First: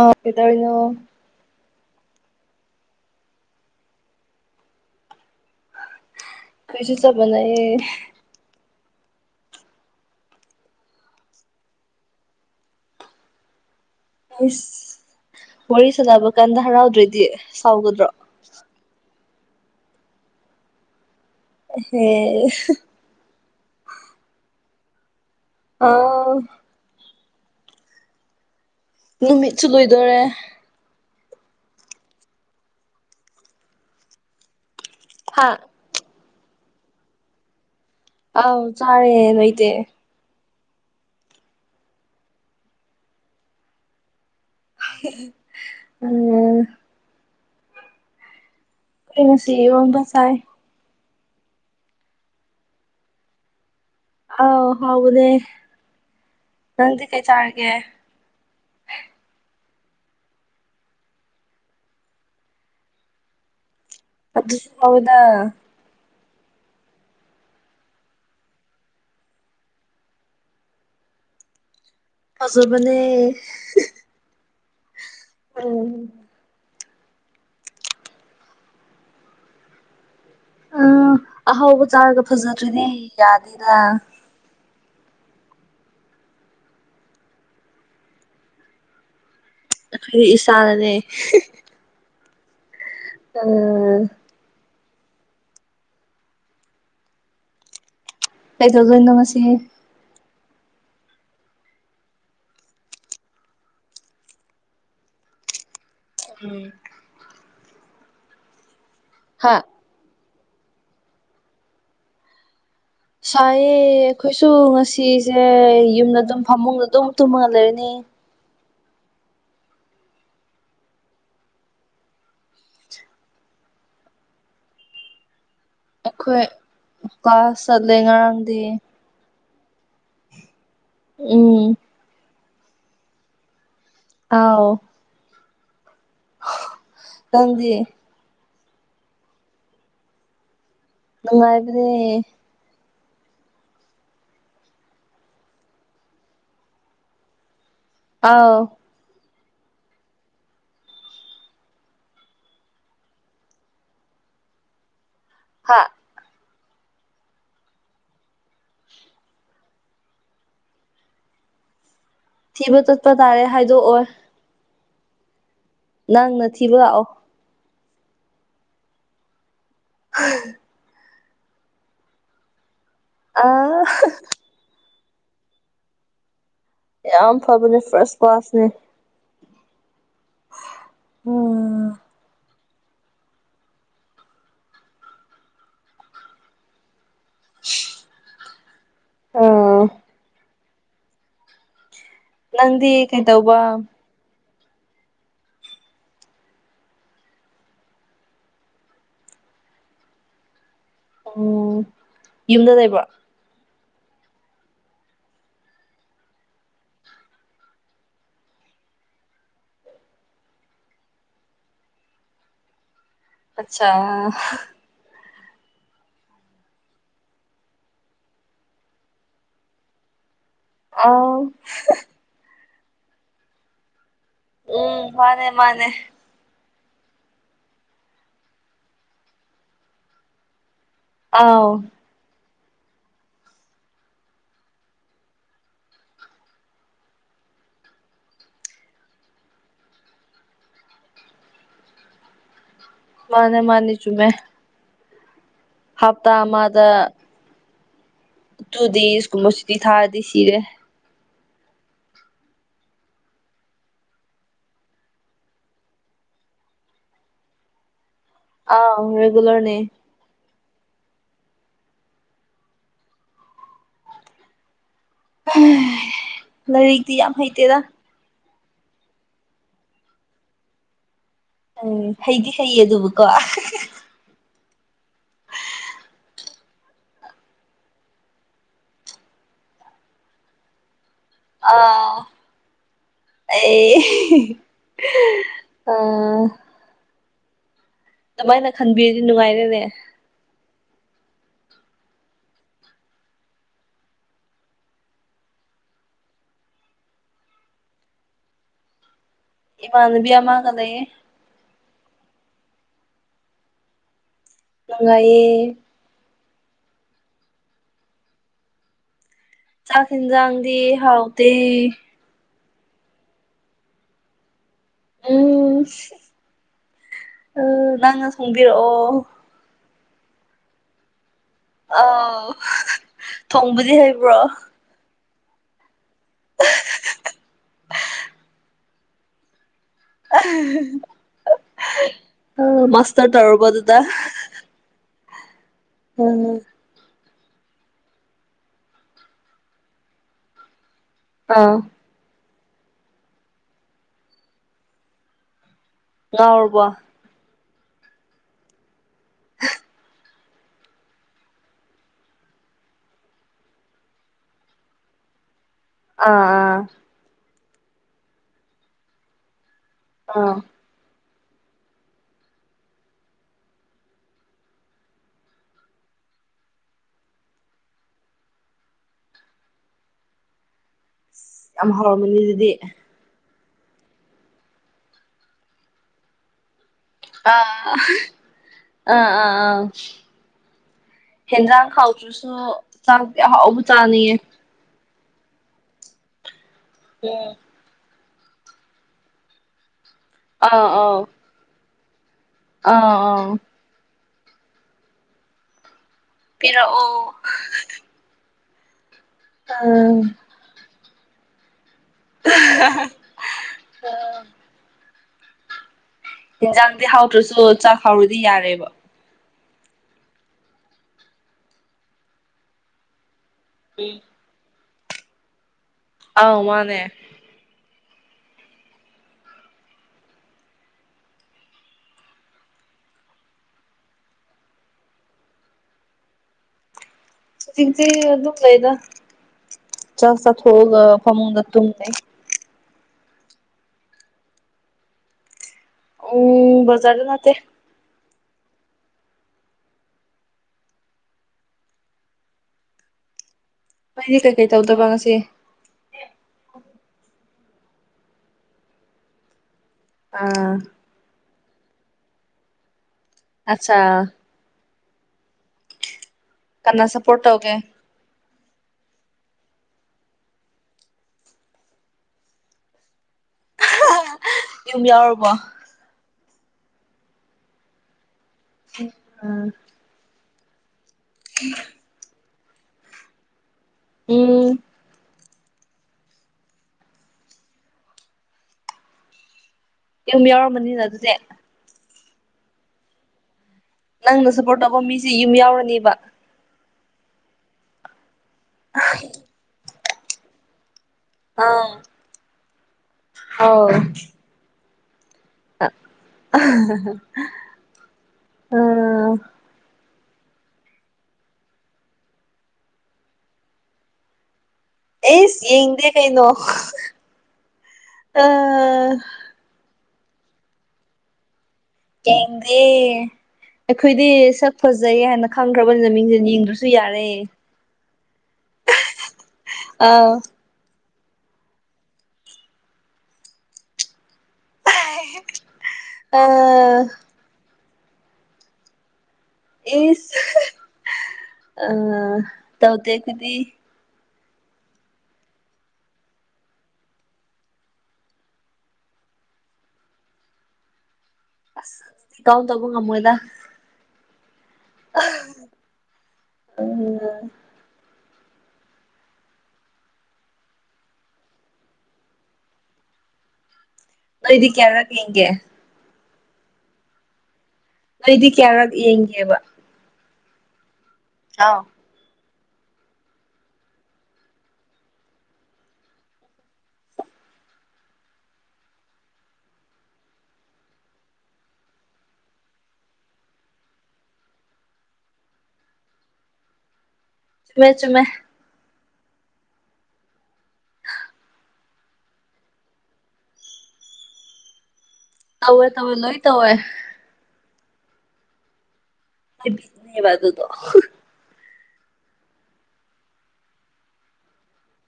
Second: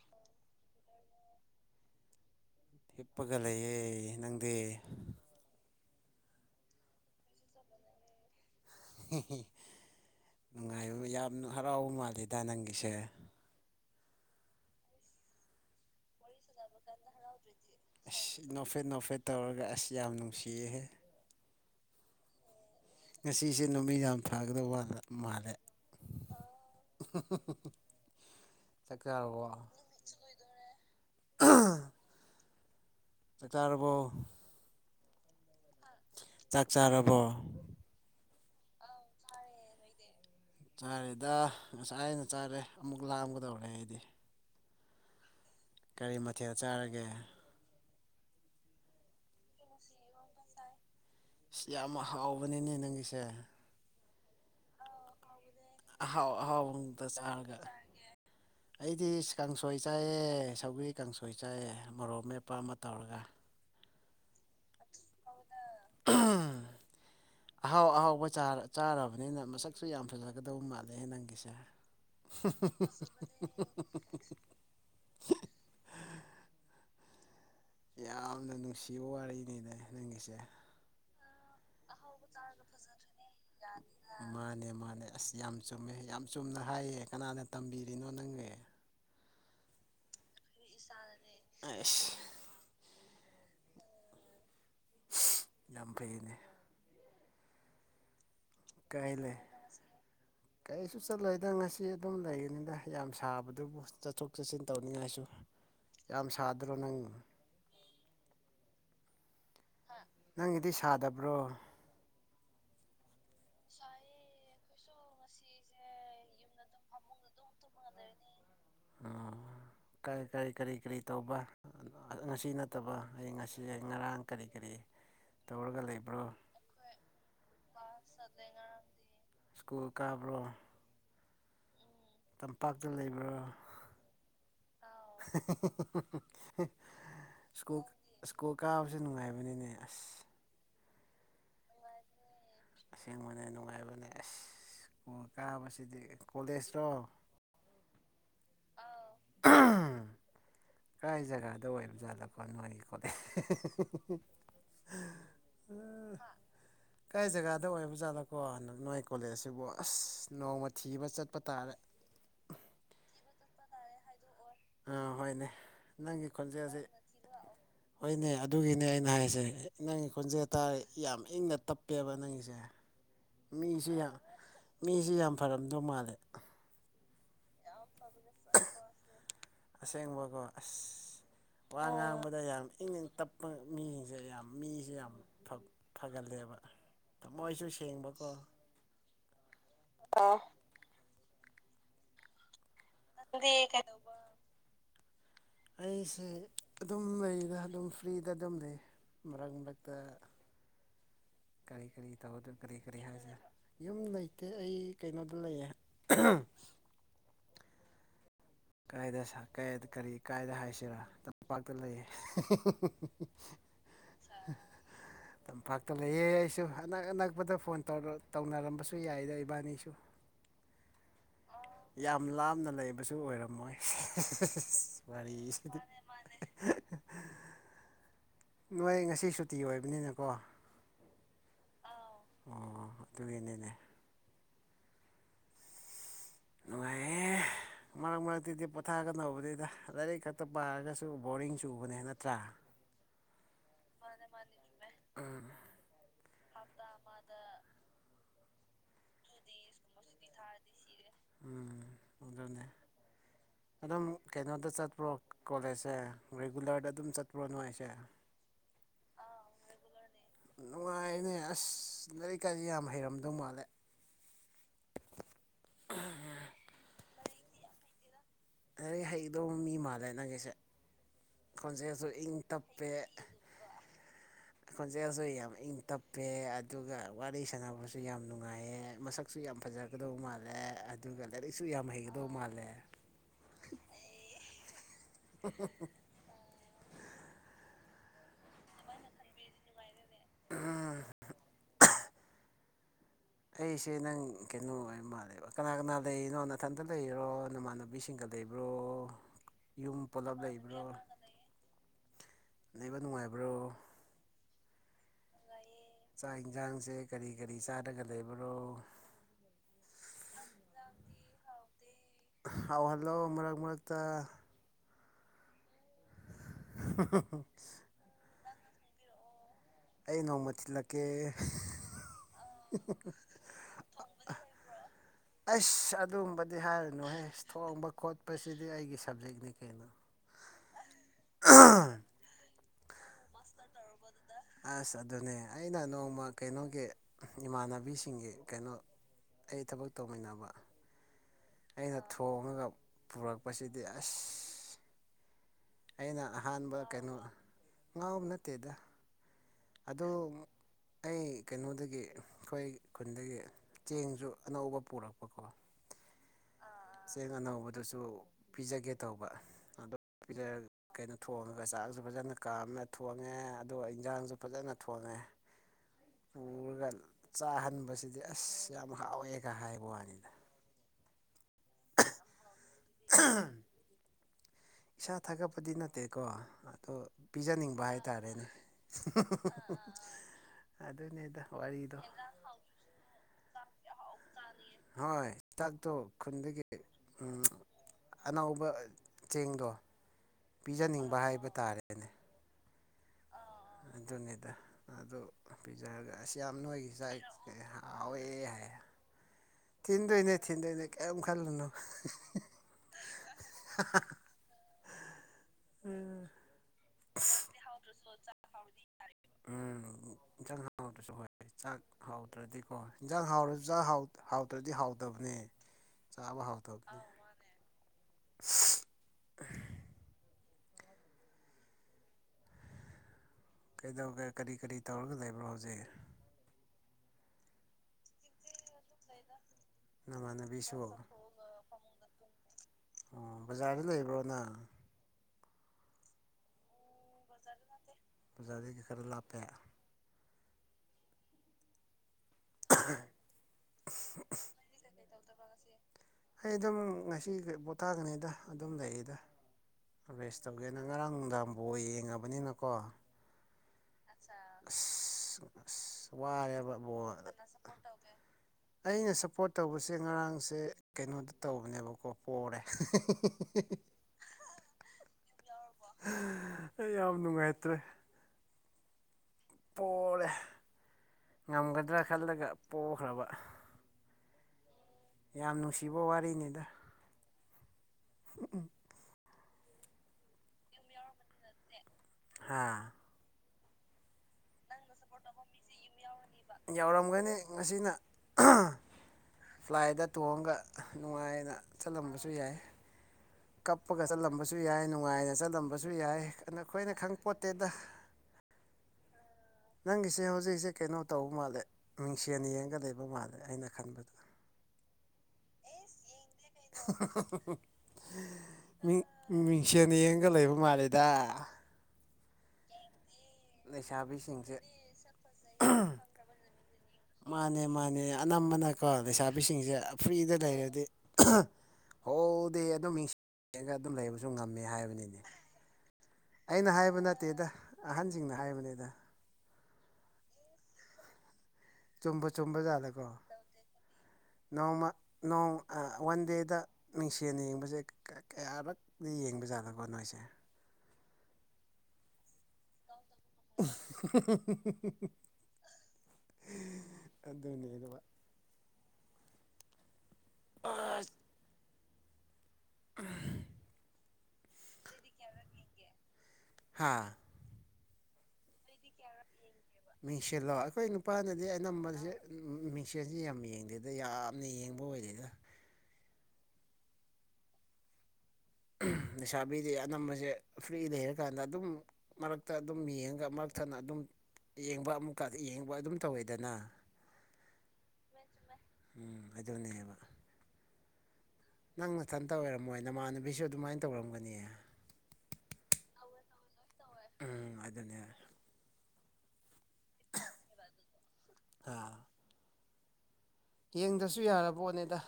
ꯑꯩꯅꯣ ꯍꯤꯞꯄꯒ ꯂꯩꯌꯦ ꯅꯪꯗꯤ ꯀꯩꯁꯨ ꯆꯕꯅꯏꯌꯦ ꯅꯨꯡꯉꯥꯏꯕ ꯌꯥꯝ ꯍꯔꯥꯎꯕ ꯃꯥꯂꯦꯗ ꯅꯪꯒꯤꯁꯦ ꯑꯁ ꯋꯥꯔꯤ ꯁꯥꯟꯅꯕ ꯀꯥꯟꯗ ꯍꯔꯥꯎꯗ꯭ꯔꯦꯗꯤ ꯁꯥꯎꯒꯗ꯭ꯔꯣ ꯅꯣꯐꯦꯠ ꯅꯣꯐꯦꯠ ꯇꯧꯔꯒ ꯑꯁ ꯌꯥꯝ ꯅꯨꯡꯁꯤꯌꯦꯍꯦ ꯍꯦ ꯉꯁꯤꯁꯦ ꯅꯨꯃꯤ ꯌꯥꯝ ꯐꯥꯒꯗꯕ ꯋꯥ ꯃꯥꯜꯂꯦ ꯑꯣ [unintelligible] ꯆꯥꯔꯕꯣ ꯅꯨꯃꯤꯠꯁꯨ ꯂꯣꯏꯗꯣꯔꯦ ꯆꯥꯛ ꯆꯥꯔꯕꯣ ꯍꯥ ꯆꯥꯛ ꯆꯥꯔꯕꯣ ꯑꯥꯎ ꯆꯥꯔꯦ ꯅꯣꯏꯇ ꯆꯥꯔꯦꯗ ꯉꯁꯥꯏ ꯑꯩꯅ ꯆꯥꯔꯦ ꯑꯃꯨꯛ ꯂꯥꯛꯑꯒꯗꯧꯔꯦ ꯑꯩꯗꯤ [unintelligible] ꯀꯔꯤ ꯃꯊꯦꯜ ꯎꯝ ꯆꯥꯔꯒꯦ ꯑꯩ ꯉꯁꯤ ꯑꯦꯔꯣꯟꯕ ꯆꯥꯏ ꯌꯥꯝ ꯍꯥꯎꯕꯅꯤꯅꯦ ꯅꯪꯒꯤꯁꯦ ꯑꯥꯎ ꯍꯥꯎꯕꯅꯦ ꯑꯍꯥꯎ ꯅꯪꯗꯤ ꯑꯍꯥꯎꯗ ꯀꯩ ꯆꯒ ꯆꯥꯔꯒꯦ ꯑꯩꯗꯤ ꯀꯥꯡꯁꯣꯏ ꯆꯥꯏꯑ ꯁꯧꯒꯔꯤ ꯀꯥꯡꯁꯣꯏ ꯆꯥꯏꯑ ꯃꯣꯔꯣꯛ ꯃꯦꯞꯄ ꯑꯃ ꯇꯧꯔꯒ ꯑꯗꯨꯁꯨ ꯍꯗ ꯎꯝ ꯑꯍꯥꯎ ꯑꯍꯥꯎꯕ ꯆꯥꯔꯕꯅꯤꯅ ꯃꯁꯛꯁꯨ ꯌꯥꯝ ꯐꯖꯒꯗꯧ ꯃꯥꯜꯂꯦ ꯅꯪꯒꯤꯁꯦ [inaudible] ꯐꯖꯕꯅꯦ ꯎꯝ ꯌꯥꯝꯅ ꯅꯨꯡꯁꯤꯕ ꯋꯥꯔꯤꯅꯤꯅꯦ ꯅꯪꯒꯤꯁꯦ ꯎꯝ ꯑꯍꯥꯎꯕ ꯆꯥꯔꯒ ꯐꯖꯗ꯭ꯔꯗꯤ ꯌꯥꯗꯦꯗ ꯃꯥꯅꯦ ꯃꯥꯅꯦ ꯑꯁ ꯌꯥꯝ ꯆꯨꯝꯃꯦ ꯌꯥꯝ ꯆꯨꯝꯅ ꯍꯥꯏꯌꯦ ꯀꯅꯥꯅ ꯇꯝꯕꯤꯔꯤꯅꯣ ꯅꯪꯅꯦ ꯑꯩꯈꯣꯏ ꯑ ꯎꯝ ꯌꯥꯝ ꯐꯩꯅꯦ ꯀꯩꯗꯧꯗꯣꯏꯅꯣ ꯀꯥꯏꯂ ꯉꯁꯤ ꯀꯔꯤꯁꯨ ꯆꯠꯂꯣꯏꯗ ꯉꯁꯤ ꯑꯗꯨꯝ ꯂꯩꯕꯅꯤꯅ ꯌꯥꯝ ꯁꯥꯕꯗꯨꯕꯨ ꯆꯠꯊꯣꯛ ꯆꯠꯁꯤꯟ ꯇꯧꯅꯤꯡꯉꯥꯏꯁꯨ ꯌꯥꯝ ꯎꯝ ꯁꯥꯗ꯭ꯔꯣ ꯅꯪ ꯍꯥ ꯅꯪꯒꯤꯗꯤ ꯁꯥꯗꯕ꯭ꯔꯣ ꯁꯥꯏꯌꯦ ꯑꯩꯈꯣꯏꯁꯨ ꯉꯁꯤꯁꯦ ꯌꯨꯝꯗ ꯑꯗꯨꯝ ꯐꯃꯨꯡꯗ ꯑꯗꯨꯝ ꯇꯨꯝꯃꯒ ꯂꯩꯔꯅꯤ ꯑꯣ ꯀꯥꯏ ꯀꯔꯤ ꯀꯔꯤ ꯀꯔꯤ ꯇꯧꯕ ꯉꯁꯤ ꯅꯠꯇꯕ ꯑꯩ ꯉꯁꯤ ꯉꯔꯥꯡ ꯀꯔꯤ ꯀꯔꯤ ꯇꯧꯔꯒ ꯂꯩ ꯑꯩꯈꯣꯏ ꯀ꯭ꯂꯥꯁ ꯆꯠꯂꯦ ꯉꯔꯥꯡꯗꯤ ꯁ꯭ꯀꯨꯜ ꯀꯥꯕ꯭ꯔꯣ ꯎꯝ ꯇꯝꯄꯥꯛꯇ ꯂꯩꯕ ꯑꯥꯎ ꯅꯪꯗꯤ ꯁ꯭ꯀꯣꯞ ꯁꯀꯣꯜ ꯀꯥꯕꯁꯦ ꯅꯨꯡꯉꯥꯏꯕꯅꯤꯅꯦ ꯑꯁ ꯥꯏꯕꯗꯤ ꯑꯁꯦꯡꯕꯅꯦ ꯅꯨꯡꯉꯥꯏꯕꯅꯦ ꯑꯁ ꯁ꯭ꯀꯨꯜ ꯀꯥꯕꯁꯤꯗꯤ ꯀꯣꯂꯦꯖꯇꯣ ꯑꯥꯎ ꯀꯥꯏ ꯖꯒꯥꯗ ꯑꯣꯏꯕ ꯖꯥꯠꯂꯄꯣꯠ ꯅꯣꯏꯒꯤ ꯈꯣꯠꯂ ꯍꯥ ꯎꯝ ꯀꯥꯏ ꯖꯒꯥꯗ ꯑꯣꯏꯕ ꯖꯥꯠꯅꯣꯀꯣ ꯍꯟꯗꯛ ꯅꯣꯏ ꯀꯣꯂꯦꯖꯁꯤꯕꯨ ꯑꯁ ꯅꯣꯡꯃ ꯊꯤꯕ ꯆꯠꯄ ꯇꯥꯔꯦ ꯊꯤꯕ ꯆꯠꯄ ꯇꯥꯔꯦ ꯍꯥꯏꯗꯣꯛꯑꯣ ꯑꯥ ꯍꯣꯏꯅꯦ ꯅꯪꯒꯤ ꯅꯪꯅ ꯊꯤꯕ ꯈꯣꯟꯖꯦꯜꯁꯦ ꯂꯥꯛꯑꯣ ꯍꯣꯏꯅꯦ ꯑꯗꯨꯒꯤꯅꯦ ꯑꯩꯅ ꯍꯥꯏꯁꯦ ꯅꯪꯒꯤ ꯈꯣꯟꯖꯦꯜ ꯇꯥꯔ ꯌꯥꯝ ꯏꯪꯅ ꯇꯞ ꯀꯦꯕ ꯅꯪꯁꯦ ꯑꯥ ꯃꯤꯁꯨ ꯌꯥꯝ ꯃꯤꯁꯤ ꯌꯥꯝ ꯐꯔꯝꯗꯧ ꯃꯥꯂꯦ ꯌꯥꯝ ꯐꯕꯅꯦ ꯐꯥꯔꯁ ꯀ꯭ꯂꯥꯁꯅꯦ ꯑꯁꯦꯡꯕꯀꯣ ꯑꯁ ꯋꯥ ꯎꯝ ꯉꯥꯡꯕꯗ ꯌꯥꯝ ꯏꯪ ꯏꯪ ꯇꯞ ꯃꯤꯁꯦ ꯌꯥꯝ ꯃꯤꯁꯦ ꯌꯥꯝ ꯐꯒꯠꯂꯦꯕ ꯊꯃꯣꯣꯏꯁꯨ ꯁꯦꯡꯕꯀꯣ ꯑꯥ ꯑꯥ ꯅꯪꯗꯤ ꯀꯩꯇꯧꯕ ꯑꯩꯁꯦ ꯑꯗꯨꯝ ꯂꯩꯗ ꯑꯗꯨꯝ ꯐ꯭ꯔꯤꯗ ꯑꯗꯨꯝ ꯂꯩ ꯃꯔꯛ ꯃꯔꯛ ꯇ ꯎꯝ ꯀꯔꯤ ꯀꯔꯤ ꯇꯧꯗ ꯌꯨꯝꯗ ꯀꯔꯤ ꯀꯔꯤ ꯂꯩꯕ꯭ꯔꯣ ꯍꯥꯏ ꯌꯨꯝ ꯂꯩꯇꯦ ꯑꯩ ꯀꯩꯅꯣꯗ ꯂꯩꯌꯦ ꯀꯥꯏꯗ ꯀꯔꯤ ꯀꯥꯏꯗ ꯍꯥꯏꯁꯤꯔꯥ ꯇꯝꯄꯥꯛꯇ ꯂꯩꯌꯦ ꯑꯆꯥ [inaudible] ꯇꯝꯄꯥꯛꯇ ꯂꯩꯌꯦ ꯑꯩꯁꯨ ꯑꯅꯛ ꯑꯅꯛꯄꯗ ꯐꯣꯟꯧ ꯇꯧꯅꯔꯝꯕꯁꯨ ꯌꯥꯏꯗ ꯏꯕꯥꯅꯤꯁꯨ ꯑꯥꯎ ꯌꯥꯝ ꯂꯥꯞꯅ ꯂꯩꯕꯁꯨ ꯑꯣꯏꯔꯝꯃꯣꯏ ꯎꯝ ꯃꯥꯅꯦ ꯋꯥꯔꯤꯁꯤꯗꯤ ꯃꯥꯅꯦ ꯅꯣꯏ ꯉꯁꯤ ꯁꯨꯇꯤ ꯑꯣꯏꯕꯅꯤꯅꯀꯣ ꯑꯥꯎ ꯑꯣ ꯑꯗꯨꯒꯤꯅꯤꯅꯦ ꯅꯅꯨꯡꯥꯏ ꯃꯔꯛ ꯃꯔꯛꯇꯨꯗꯤ ꯄꯣꯊꯥꯒ ꯅꯧꯕꯅꯤꯩꯗ ꯂꯥꯏꯔꯤꯛ ꯈꯛꯇ ꯄꯥꯔꯒꯁꯨ ꯕꯣꯔꯤꯡ ꯆꯨꯕꯅꯦ ꯅꯠꯇ꯭ꯔꯥ ꯃꯥꯅꯦ ꯃꯥꯅꯤꯃꯦ ꯍꯥꯞꯇꯥ ꯑꯃꯗ ꯇꯨ ꯗꯦꯁꯀꯨꯝꯕ ꯁꯇꯤ ꯊꯥꯔꯗꯤ ꯁꯤꯔꯦ ꯎꯝ ꯑꯗꯨꯅꯦ ꯑꯗꯨꯝ ꯀꯩꯅꯣꯗ ꯆꯠꯄ꯭ꯔꯣ ꯀꯣꯂꯦꯖꯁꯦ ꯔꯤꯒꯨꯂꯔꯗ ꯑꯗꯨꯝ ꯆꯠꯄ꯭ꯔꯣ ꯅꯣꯏꯁꯦ [inaudible] ꯑ ꯔꯦꯒꯂꯔꯅꯦ ꯅꯨꯡꯉꯥꯏꯅꯦ ꯑꯁ ꯂꯥꯏꯔꯤꯛꯀꯥꯏꯗꯤ ꯌꯥꯝ ꯍꯩꯔꯝꯗꯧ ꯃꯥꯜꯂꯦ ꯂꯥꯏꯔꯤꯛꯇꯤ ꯌꯥꯝ ꯍꯩꯇꯦꯗ ꯂꯥꯏꯔꯤꯛ ꯍꯩꯗꯧꯕ ꯃꯤ ꯃꯥꯜꯂꯦ ꯅꯪꯒꯤꯁꯦ ꯈꯣꯟꯖꯦꯜꯁꯨ ꯎꯝ ꯏꯪ ꯍꯩꯗꯤ ꯍꯩꯌꯦ ꯇꯞꯄꯦ ꯑꯗꯨꯕꯨꯀꯣ ꯑꯥ ꯈꯣꯟꯖꯦꯜꯁꯨ ꯌꯥꯝ ꯏꯪ ꯇꯞꯄꯦ ꯑꯗꯨꯒ ꯋꯥꯔꯤ ꯁꯥꯟꯅꯕꯁꯨ ꯌꯥꯝ ꯅꯨꯡꯉꯥꯏꯌꯦ ꯃꯁꯛ ꯁꯨ ꯌꯥꯝ ꯐꯖꯒꯗꯧ ꯃꯥꯜꯂꯦ ꯑꯗꯨꯒ ꯂꯥꯏ ꯑ ꯑꯦ ꯑ ꯎꯝ ꯀꯃꯥꯏꯅ ꯈꯟꯕꯤꯔꯗꯤ ꯅꯨꯡꯉꯥꯏꯔꯦꯅꯦ ꯑꯥ ꯑꯩꯁꯦ ꯅꯪ ꯀꯩꯅꯣ ꯑꯣꯏ ꯃꯥꯜꯂꯦꯕ ꯀꯅꯥ ꯀꯅꯥ ꯂꯩꯔꯤꯅꯣ ꯅꯥꯊꯟꯇ ꯂꯩꯔꯣ ꯅꯃꯥꯟꯅꯕ ꯄꯥꯕꯤꯁꯤꯡꯒ ꯂꯩꯕ꯭ꯔꯣ ꯌꯨꯝ ꯏꯃꯥꯟꯅꯕꯤ ꯄꯨꯂꯞ ꯑꯃꯒ ꯂꯩꯕ꯭ꯔꯣ ꯂꯩꯌꯦ ꯂꯩꯕ ꯅꯨꯡꯉꯥꯏꯕ꯭ꯔꯣ ꯅꯨꯡꯉꯥꯏꯌꯦ ꯆꯥꯛ ꯌꯦꯟꯁꯥꯡꯁꯦ ꯀꯔꯤ ꯀꯔꯤ ꯆꯥꯔꯒ ꯂꯩꯕꯔꯣ ꯆꯥꯛ ꯏꯟꯖꯥꯡꯗꯤ ꯍꯥꯎꯗꯤ ꯍꯥꯎꯍꯜꯂꯥꯎꯑꯣ ꯃꯔꯛ ꯃꯔꯛꯇ ꯎꯝ ꯑ [unintelligible] ꯅꯪꯅ ꯊꯡꯕꯤꯔꯛꯑꯣ ꯑꯩ ꯅꯣꯡꯃ ꯊꯤꯜꯂꯛꯀꯦ ꯑꯥꯎ ꯊꯣꯡꯕꯗꯤ ꯍꯩꯕ꯭ꯔꯣ ꯑꯁ ꯑꯗꯨꯝꯕꯗꯤ ꯍꯥꯏꯔꯅꯨꯍꯦ ꯊꯣꯡꯕ ꯈꯣꯠꯄꯁꯤꯗꯤ ꯑꯩꯒꯤ ꯁꯕꯖꯦꯛꯅꯤ ꯀꯩꯅꯣ ꯑ ꯃꯥꯥꯁꯇꯔ ꯇꯧꯔꯕ ꯑꯗꯨꯗ ꯑꯁ ꯑꯗꯨꯅꯦ ꯑꯩꯅ ꯅꯣꯡꯃ ꯑ ꯀꯩꯅꯣꯒꯤ ꯏꯃꯥꯟꯅꯕꯤꯁꯤꯡꯒꯤ ꯀꯩꯅꯣ ꯑꯩ ꯊꯕꯛ ꯇꯧꯃꯤꯟꯅꯕ [unintelligible] ꯑꯩꯅ ꯊꯣꯡꯉꯒ ꯄꯨꯔꯛꯄꯁꯤꯗꯤ ꯑꯁ ꯑꯩꯅ ꯑꯍꯥꯟꯕ ꯉꯥꯎꯔꯕꯣ ꯀꯩꯅꯣ ꯉꯥꯎꯕ ꯅꯠꯇꯦꯗ ꯍ ꯑꯗꯣ ꯑꯩ ꯀꯩꯅꯣꯗꯒꯤ ꯑꯩꯈꯣꯏ ꯈꯨꯟꯗꯒꯤ ꯆꯦꯡꯁꯨ ꯑꯅꯧꯕ ꯄꯨꯔꯛꯄꯀꯣ ꯑꯥ ꯑꯥ ꯆꯦꯡ ꯑꯅꯧꯕꯗꯨꯁꯨ ꯄꯤꯖꯒꯦ ꯇꯧꯕ ꯑꯗꯨ ꯄꯤ ꯑꯥ ꯀꯩꯅꯣ ꯊꯣꯡꯉꯒ ꯆꯥꯛꯁꯨ ꯐꯖꯅ ꯀꯥꯝꯃꯦ ꯊꯣꯡꯉꯦ ꯑꯗꯨꯒ ꯏꯟꯖꯥꯡꯁꯨ ꯐꯖꯅ ꯊꯣꯡꯉꯦ꯫ ꯄꯨꯔꯒ ꯆꯥꯍꯟꯕꯁꯤꯗꯤ ꯑꯁ ꯌꯥꯝ ꯍꯥꯎꯋꯦꯒ ꯍꯥꯏꯕ ꯋꯥꯅꯤꯗ꯫ ꯌꯥꯝ ꯍꯎꯔꯝꯃꯅꯤ ꯗꯨꯗꯤ [unintelligible] ꯏꯁꯥ ꯊꯥꯒꯠꯄꯗꯤ ꯅꯠꯇꯦꯀꯣ ꯑꯗꯣ ꯑꯥ ꯄꯤꯖꯅꯤꯡꯕ ꯍꯥꯏꯇꯥꯔꯦꯅꯦ ꯑꯥ ꯑꯥ ꯑꯥ [unintelligible] ꯑꯗꯨꯅꯦꯗ ꯍꯦꯟꯖꯥꯡ ꯋꯥꯔꯤꯗꯣ ꯈꯥꯎꯗ꯭ꯔꯁꯨ ꯆꯥꯛꯗꯤ ꯑꯍꯥꯎꯕ ꯆꯥꯅꯤꯡꯉꯦ ꯍꯣꯏ ꯆꯥꯛꯇꯣ ꯈꯨꯟꯗꯒꯤ ꯎꯝ ꯑꯅꯧꯕ ꯆꯦꯡꯗꯣ ꯑꯥ ꯄꯤꯖꯅꯤꯡꯕ ꯑꯥ ꯍꯥꯏꯕ ꯇꯥꯔꯦꯅꯦ ꯑꯥ ꯑꯥ ꯑꯗꯨꯅꯤꯗ ꯑꯗꯨ ꯄꯤꯖꯔꯒ ꯑꯁ ꯌꯥꯝ ꯅꯣꯏꯒꯤ ꯄꯤꯔꯛꯑꯣ ꯆꯥꯏ ꯍꯥꯎꯋꯦ ꯍꯥꯏ꯫ ꯑꯥ ꯊꯤꯟꯗꯣꯏꯅꯦ ꯊꯤꯟꯗꯣꯏꯅꯦ ꯀꯩꯝ ꯈꯜꯂꯨꯅꯨ [unintelligible] ꯎꯝ ꯍꯟꯖꯥꯡꯗꯤ ꯍꯥꯎꯗ꯭ꯔꯁꯨ ꯆꯥꯛ ꯍꯥꯎꯔꯗꯤ ꯌꯥꯔꯦꯕ ꯎꯝ ꯌꯦꯟꯁꯥꯡ ꯍꯥꯎꯗ꯭ꯔꯁꯨ ꯍꯣꯏ ꯆꯥꯛ ꯍꯥꯎꯗ꯭ꯔꯗꯤ ꯑꯣ ꯏꯟꯁꯥꯡ ꯍꯥꯎꯔꯁꯨ ꯆꯥꯛ ꯎꯝ ꯍꯥꯎꯇ꯭ꯔꯗꯤ ꯍꯥꯎꯗꯕꯅꯦ ꯆꯥꯕ ꯑꯥꯎ ꯃꯥꯅꯦ ꯍꯥꯎꯇꯕꯅꯤ ꯑ [unintelligible] ꯀꯩꯗꯧꯒꯦ ꯀꯔꯤ ꯀꯔꯤ ꯇꯧꯔꯒ ꯂꯩꯕ꯭ꯔꯣ ꯍꯧꯖꯤꯛ? ꯆꯤꯡꯆꯤ ꯑꯗꯨꯝ ꯂꯩꯗ ꯆꯥꯛ ꯅꯃꯥꯟꯅꯕꯤꯁꯨ ꯆꯥꯊꯣꯛꯑꯒ ꯐꯃꯨꯡꯗ ꯇꯨꯝꯅꯤ꯫ ꯑꯣ ꯕꯖꯥꯔꯗ ꯂꯩꯕ꯭ꯔꯣꯅ [unintelligible] ꯕꯖꯥꯔꯗ ꯅꯠꯇꯦ ꯑꯣꯖꯥꯖꯤꯡꯖꯦ ꯈꯔ ꯂꯥꯞꯄꯦ ꯁ [unintelligible] ꯅꯣꯏꯗꯤ ꯀꯩꯀꯩ ꯇꯧꯗꯕ ꯉꯁꯤ ꯑꯩ ꯑꯗꯨꯝ ꯉꯁꯤ ꯄꯣꯊꯥꯒꯅꯤꯗ ꯑꯗꯨꯝ ꯂꯩꯔꯤꯗ꯫ ꯕꯔꯨꯁ ꯑꯥ ꯇꯧꯒꯦꯅ ꯉꯔꯥꯡ ꯅꯨꯡꯗꯥꯡꯕ ꯌꯦꯡꯉꯕꯅꯤꯅꯀꯣ ꯑꯠꯆꯥ ꯑꯁ ꯑꯁ ꯋꯥꯔꯦꯕ ꯕꯣ ꯀꯅꯥ ꯁꯞꯄꯣꯔꯠ ꯇꯧꯒꯦ ꯑꯩꯅ ꯁꯞꯄꯣꯔꯠ ꯇꯧꯕꯁꯦ ꯉꯔꯥꯡꯁꯦ ꯀꯩꯅꯣꯗ ꯇꯧꯕꯅꯦꯕꯀꯣ ꯄꯣꯔꯦ [unintelligible] [unintelligible] ꯌꯨꯝ ꯌꯥꯎꯔꯕꯣ ꯑꯩ ꯌꯥꯝ ꯅꯨꯡꯉꯥꯏꯇ꯭ꯔꯦ ꯑꯝ ꯄꯣꯔꯦ ꯉꯝꯒꯗ꯭ꯔꯥ ꯈꯜꯂꯒ ꯄꯣꯈ꯭ꯔꯕ ꯎꯝ ꯌꯥꯝ ꯅꯨꯡꯁꯤꯕ ꯋꯥꯔꯤꯅꯤꯗ꯫ ꯌꯨꯝ ꯌꯥꯎꯔꯃꯅꯤꯅ ꯑꯗꯨꯗꯤ ꯍꯥꯥ ꯅꯪꯅ ꯁꯞꯄꯣꯔꯠ ꯇꯧꯕ ꯃꯤꯁꯤ ꯌꯨꯝ ꯌꯥꯎꯔꯅꯦꯕ ꯌꯥꯎꯔꯝꯒꯅꯤ ꯉꯁꯤꯅ [unintelligible] ꯐ꯭ꯂꯥꯏꯗ ꯇꯣꯡꯉꯒ ꯅꯨꯡꯉꯥꯏꯅ ꯑꯥ ꯆꯠꯂꯝꯕꯁꯨ ꯌꯥꯏ ꯑꯧ ꯀꯞꯄꯒ ꯆꯠꯂꯝꯕ ꯨ ꯌꯥꯏ ꯅꯨꯡꯉꯥꯏꯅ ꯆꯠꯂꯝꯕꯁꯨ ꯑꯥ ꯌꯥꯏ ꯑ ꯑꯩꯈꯣꯏꯅ ꯈꯪ ꯄꯣꯠꯇꯦꯗ ꯅꯪꯒꯤꯁꯦ ꯍꯧꯖꯤꯛꯁꯦ ꯀꯩꯅꯣ ꯇꯧꯕ ꯃꯥꯜꯂꯦ ꯃꯤꯡꯁꯦꯟ ꯌꯦꯡꯒ ꯂꯩꯕ ꯃꯥꯜꯂꯦ ꯑꯩꯅ ꯈꯟꯕꯗ ꯑꯦꯁ ꯌꯦꯡꯗꯦ ꯀꯩꯅꯣ [unintelligible] ꯑ ꯃꯤ ꯃꯤ ꯁꯤꯟ ꯌꯦꯡꯒ ꯂꯩꯕ ꯃꯥꯜꯂꯤꯗ꯫ ꯌꯦꯡꯗꯦ ꯑꯩꯈꯣꯏꯗꯤ ꯂꯩꯁꯥꯕꯤꯁꯤꯡꯁꯦ ꯁꯛ ꯐꯖꯩ ꯍꯥꯏꯅ ꯈꯪꯈ꯭ꯔꯕꯅꯤꯅ ꯃꯤꯡꯁꯦ ꯌꯦꯡꯗ꯭ꯔꯁꯨ ꯌꯥꯔꯦ ꯃꯥꯅꯦ ꯃꯥꯅꯦ ꯑꯅꯝꯕꯅꯀꯣ ꯂꯩꯁꯥꯕꯤꯁꯤꯡꯁꯦ ꯑꯥ ꯐ꯭ꯔꯤꯗ ꯂꯩꯔꯗꯤ [unintelligible] ꯍꯣꯗꯤ ꯑꯗꯨꯝ ꯅꯤꯡꯁꯤꯡꯉꯒ ꯑꯗꯨꯝ ꯂꯩꯕꯁꯨ ꯉꯝꯃꯦ ꯍꯥꯏꯕꯅꯤꯅꯦ꯫ ꯑꯩꯅ ꯑꯥ ꯍꯥꯏꯕ ꯅꯠꯇꯦꯗ ꯑꯍꯟꯁꯤꯡꯅ ꯍꯥꯏꯕꯅꯦꯗ ꯏꯁ ꯑ ꯆꯨꯝꯕꯨ ꯆꯨꯝꯕ ꯖꯥꯠꯂꯀꯣ ꯇꯧꯗ ꯈꯨꯗꯤ꯫ ꯅꯣꯡꯃ ꯅꯣ ꯋꯥꯟ ꯗꯦꯗ ꯃꯤꯡꯁꯦꯟ ꯌꯦꯡꯕꯁꯦ ꯀꯌꯥꯔꯛꯗꯤ ꯌꯦꯡꯕꯖꯥꯠꯅꯣꯀꯣ ꯅꯣꯏꯁꯦ [unintelligible] ꯇꯣꯟ ꯇꯕꯨꯨꯡ ꯉꯃꯣꯏꯗ [unintelligible] ꯎꯝ ꯑꯗꯨꯅꯦꯕ ꯑ ꯑ ꯑꯩꯗꯤ ꯀꯌꯥꯔꯛ ꯌꯦꯡꯒꯦ ꯍꯥꯥ ꯑꯩꯗꯤ ꯃꯤꯡꯁꯤꯜꯂꯣ ꯑꯩꯈꯣꯏ ꯅꯨꯄꯥꯅꯗꯤ ꯑꯥꯎ ꯑꯅꯝꯕꯁ [unintelligible] ꯃꯤꯛꯆꯔꯁꯤꯦ ꯌꯥꯝ ꯌꯦꯡꯗꯦꯗ ꯌꯥꯝꯅ ꯌꯦꯡꯕ ꯑꯣꯏꯔꯦꯗ ꯂꯩꯁꯥꯕꯤꯗꯤ ꯑꯅꯝꯕꯁꯦ ꯐ꯭ꯔꯤ ꯂꯩꯔꯀꯥꯟꯗ ꯑꯗꯨꯝ ꯃꯔꯛꯇ ꯑꯗꯨꯝ ꯌꯦꯡꯉꯒ ꯃꯔꯛ ꯊꯠꯅ ꯑꯗꯨꯝ ꯌꯦꯡꯕ ꯑꯃꯨꯛꯀ ꯌꯦꯡꯕ ꯑꯗꯨꯝ ꯇꯧꯋꯦꯗꯅ ꯆꯨꯃꯦ ꯆꯨꯨꯃꯦ ꯎꯝ ꯑꯗꯨꯅꯦꯕ ꯅꯪ ꯅꯊꯟ ꯇꯧꯔꯝ ꯃꯣꯏ ꯅꯃꯟ ꯅꯕꯤꯁꯨ ꯑꯗꯨꯃꯥꯏꯅ ꯇꯧꯔꯝꯒꯅꯤ ꯇꯋꯦ ꯇꯋꯦ ꯂꯣꯏ ꯇꯧꯋꯦ꯫ ꯎꯝ ꯑꯗꯨꯅꯦ [unintelligible] ꯑꯗꯨꯗ ꯑꯥ ꯌꯦꯡꯗꯁꯨ ꯌꯥꯔꯕꯣꯠꯅꯦꯗ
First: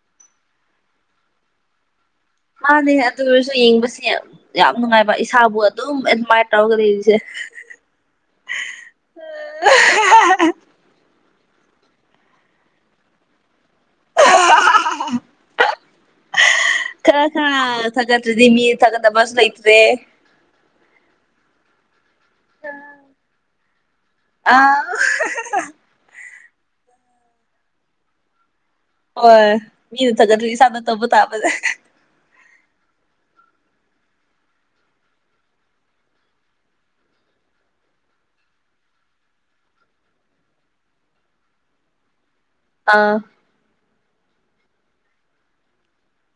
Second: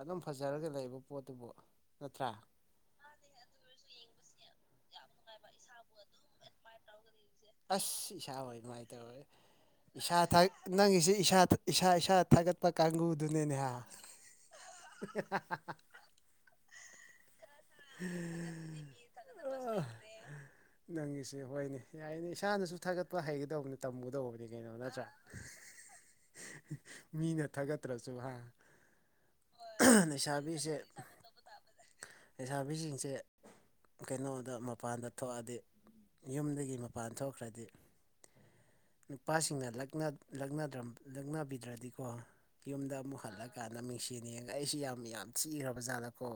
ꯑꯗꯨꯝ ꯐꯖꯔꯒ ꯂꯩꯕ ꯄꯣꯠꯇꯨꯕꯨ ꯅꯠꯇ꯭ꯔꯥ? ꯃꯥꯅꯦ ꯑꯗꯨ ꯑꯣꯏꯔꯁꯨ ꯌꯦꯡꯕꯁꯦ ꯌꯥꯝ ꯅꯨꯡꯉꯥꯏꯕ ꯏꯁꯥꯕꯨ ꯑꯗꯨꯝ ꯑꯦꯗꯃꯥꯏꯔ ꯇꯧꯔꯒ ꯂꯩꯁꯦ ꯑꯁ ꯏꯁꯥ ꯑꯣꯏ ꯅꯨꯉꯥꯏꯇꯕꯩ ꯏꯁꯥ ꯊꯛ ꯅꯪꯒꯤꯁꯦ ꯏꯁꯥ ꯏꯁꯥ ꯏꯁꯥ ꯊꯥꯒꯠꯄ ꯀꯥꯡꯒꯨꯗꯨꯅꯦꯅꯦꯍꯥ꯫ [unintelligible] ꯈꯔ ꯈꯔ ꯊꯒꯠꯇꯔ꯭ꯗꯤ ꯃꯤ ꯊꯒꯠ ꯑ ꯑ ꯅꯪꯒꯤꯁꯦ ꯍꯣꯏꯅꯦ ꯌꯥꯏꯅꯦ ꯏꯁꯥꯅꯁꯨ ꯊꯥꯒꯠꯄ ꯍꯩꯒꯗꯧꯕꯅꯤ ꯇꯝꯒꯗꯧꯕꯅꯤ ꯑ ꯀꯩꯅꯣ ꯅꯠꯇ꯭ꯔꯥ ꯃꯤꯅ ꯊꯥꯒꯠꯇ꯭ꯔꯁꯨ ꯍꯥ ꯍꯣꯏ ꯃꯤꯅ ꯊꯥꯒꯠꯇ꯭ꯔꯤ ꯂꯩꯁꯥꯕꯤꯁꯦ ꯏꯁꯥꯗ ꯇꯧꯕ ꯇꯥꯕꯅꯦ ꯂꯩꯁꯥꯕꯤꯁꯤꯡꯁꯦ ꯀꯩꯅꯣꯗ ꯃꯄꯥꯟꯗ ꯊꯣꯛꯑꯗꯤ ꯌꯨꯝꯗꯒꯤ ꯃꯄꯥꯟ ꯊꯣꯛꯈ꯭ꯔꯗꯤ ꯅꯨꯄꯥꯁꯤꯡꯅ ꯂꯛꯅꯕꯤꯗ꯭ꯔꯗꯤꯀꯣ ꯌꯨꯝꯗ ꯑꯥ ꯑꯃꯨꯛ ꯍꯜꯂꯀꯥꯟꯗ ꯃꯤꯡꯁꯤꯅ ꯌꯦꯡꯉ ꯑꯩꯁꯤ ꯌꯥꯝ ꯌꯥꯝ ꯊꯤꯈ꯭ꯔ ꯖꯥꯠꯂꯀꯣ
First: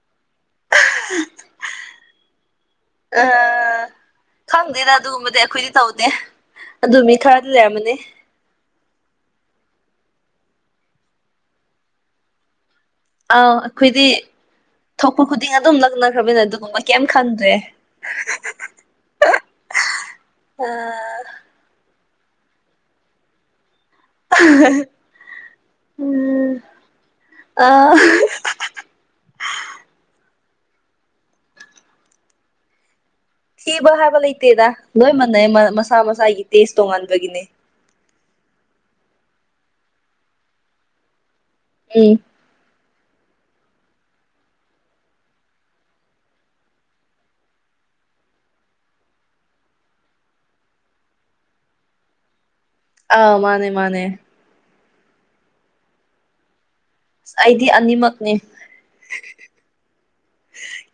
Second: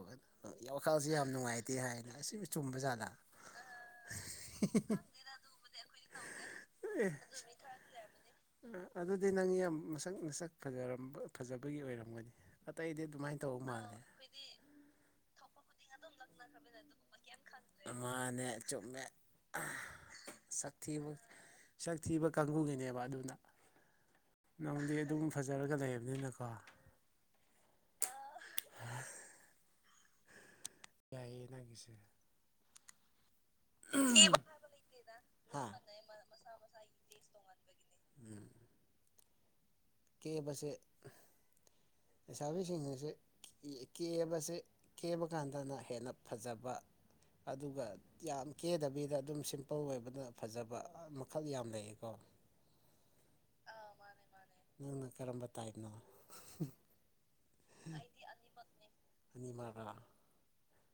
ꯋꯥꯈꯜꯁꯦ ꯌꯥꯝ ꯅꯨꯡꯉꯥꯏꯇꯦ ꯍꯥꯏꯅ ꯑꯁꯤꯕꯨ ꯆꯨꯝꯕ ꯖꯥꯠꯗ ꯑ ꯈꯪꯗꯦꯗ ꯑꯗꯨꯒꯨꯝꯕꯗꯤ ꯑꯩꯈꯣꯏꯗꯤ ꯇꯧꯗꯦ ꯑꯗꯨ ꯃꯤ ꯈꯔꯗꯤ ꯂꯩꯔꯝꯃꯅꯤ ꯑ ꯑꯗꯨꯗꯤ ꯅꯪ ꯌꯥꯝ ꯃꯁꯛ ꯅꯁꯛ ꯐꯖꯔꯝꯕ ꯐꯖꯕꯒꯤ ꯑꯣꯏꯔꯝꯒꯅꯤ꯫ ꯑꯇꯩꯗꯤ ꯑꯗꯨꯃꯥꯏꯅ ꯑꯥꯎ ꯇꯧꯕ ꯃꯥꯜꯂꯦ ꯑꯩꯈꯣꯏꯗꯤ ꯊꯣꯛꯄ ꯈꯨꯗꯤꯡ ꯑꯗꯨꯝ ꯂꯛꯅꯈ꯭ꯔꯕꯅ ꯑꯗꯨꯒꯨꯝꯕ ꯀꯩꯝ ꯈꯟꯗ꯭ꯔꯦ꯫ ꯃꯥꯅꯦ ꯆꯨꯝꯃꯦ [unintelligible] ꯊꯤꯕ ꯑꯥ ꯁꯛ ꯊꯤꯕ ꯀꯥꯡꯕꯨꯨꯒꯤꯅꯦꯕ ꯑꯗꯨꯅ ꯅꯪꯗꯤ ꯑꯗꯨꯝ ꯐꯖꯔꯒ ꯂꯩꯕꯅꯤꯅꯀꯣ ꯑꯥ [unintelligible] ꯌꯥꯏꯌꯦ ꯅꯪꯒꯤꯁꯦ꯫ ꯊꯤꯕ ꯍꯥꯏꯕ ꯂꯩꯇꯦꯗ ꯂꯣꯏ ꯃꯥꯟꯅꯩ ꯍꯥ ꯃꯁꯥ ꯃꯁꯥꯒꯤ ꯇꯦꯁ ꯇꯣꯡꯉꯥꯟꯕꯒꯤꯅꯦ ꯎꯝ ꯀꯦꯕꯁꯦ ꯎꯝ ꯂꯩꯁꯥꯕꯤꯁꯤꯡ ꯑꯁ‌ꯦ ꯀ‌ꯦ ꯀꯦꯕꯁꯦ ꯀꯦꯕ ꯀꯥꯟꯗꯅ ꯍꯦꯟꯅ ꯐꯖꯕ ꯑꯗꯨꯒ ꯌꯥꯝ ꯀꯦꯗꯕꯤꯗ ꯑꯗꯨꯝ ꯁꯤꯝꯄꯜ ꯑꯣꯏꯕꯅ ꯐꯖꯕ ꯃꯈꯜ ꯌꯥꯝ ꯂꯩꯌꯦꯀꯣ ꯑꯥ ꯃꯥꯅꯦ ꯃꯥꯅꯦ ꯅꯪꯅ ꯀꯔꯝꯕ ꯇꯥꯏꯞꯅꯣ ꯑꯩꯗꯤ ꯑꯅꯤꯃꯛꯅꯤ ꯑꯅꯤꯃꯛꯔꯥ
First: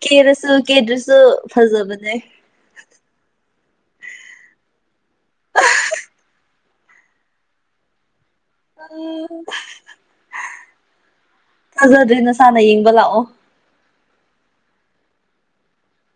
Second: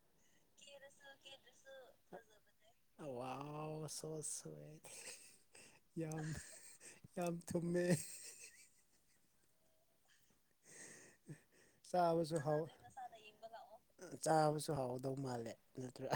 ꯀꯦꯔ ꯁ ꯀꯦꯗ꯭ꯔꯁꯨ ꯐꯖꯕꯅꯦ ꯑ ꯁ ꯁꯋ ꯌꯥꯝ ꯌꯥꯝ ꯊꯨꯝꯃꯦ ꯐꯥꯖꯗ꯭ꯦ ꯆꯥꯕꯁꯨ ꯅꯁꯥꯅ ꯍꯥꯎ ꯌꯦꯡꯕ ꯂꯥꯛꯑꯣ ꯆꯥꯕꯁꯨ ꯍꯥꯎꯗꯧ ꯃꯥꯜꯂꯦ ꯅꯠꯇ꯭ꯔꯥ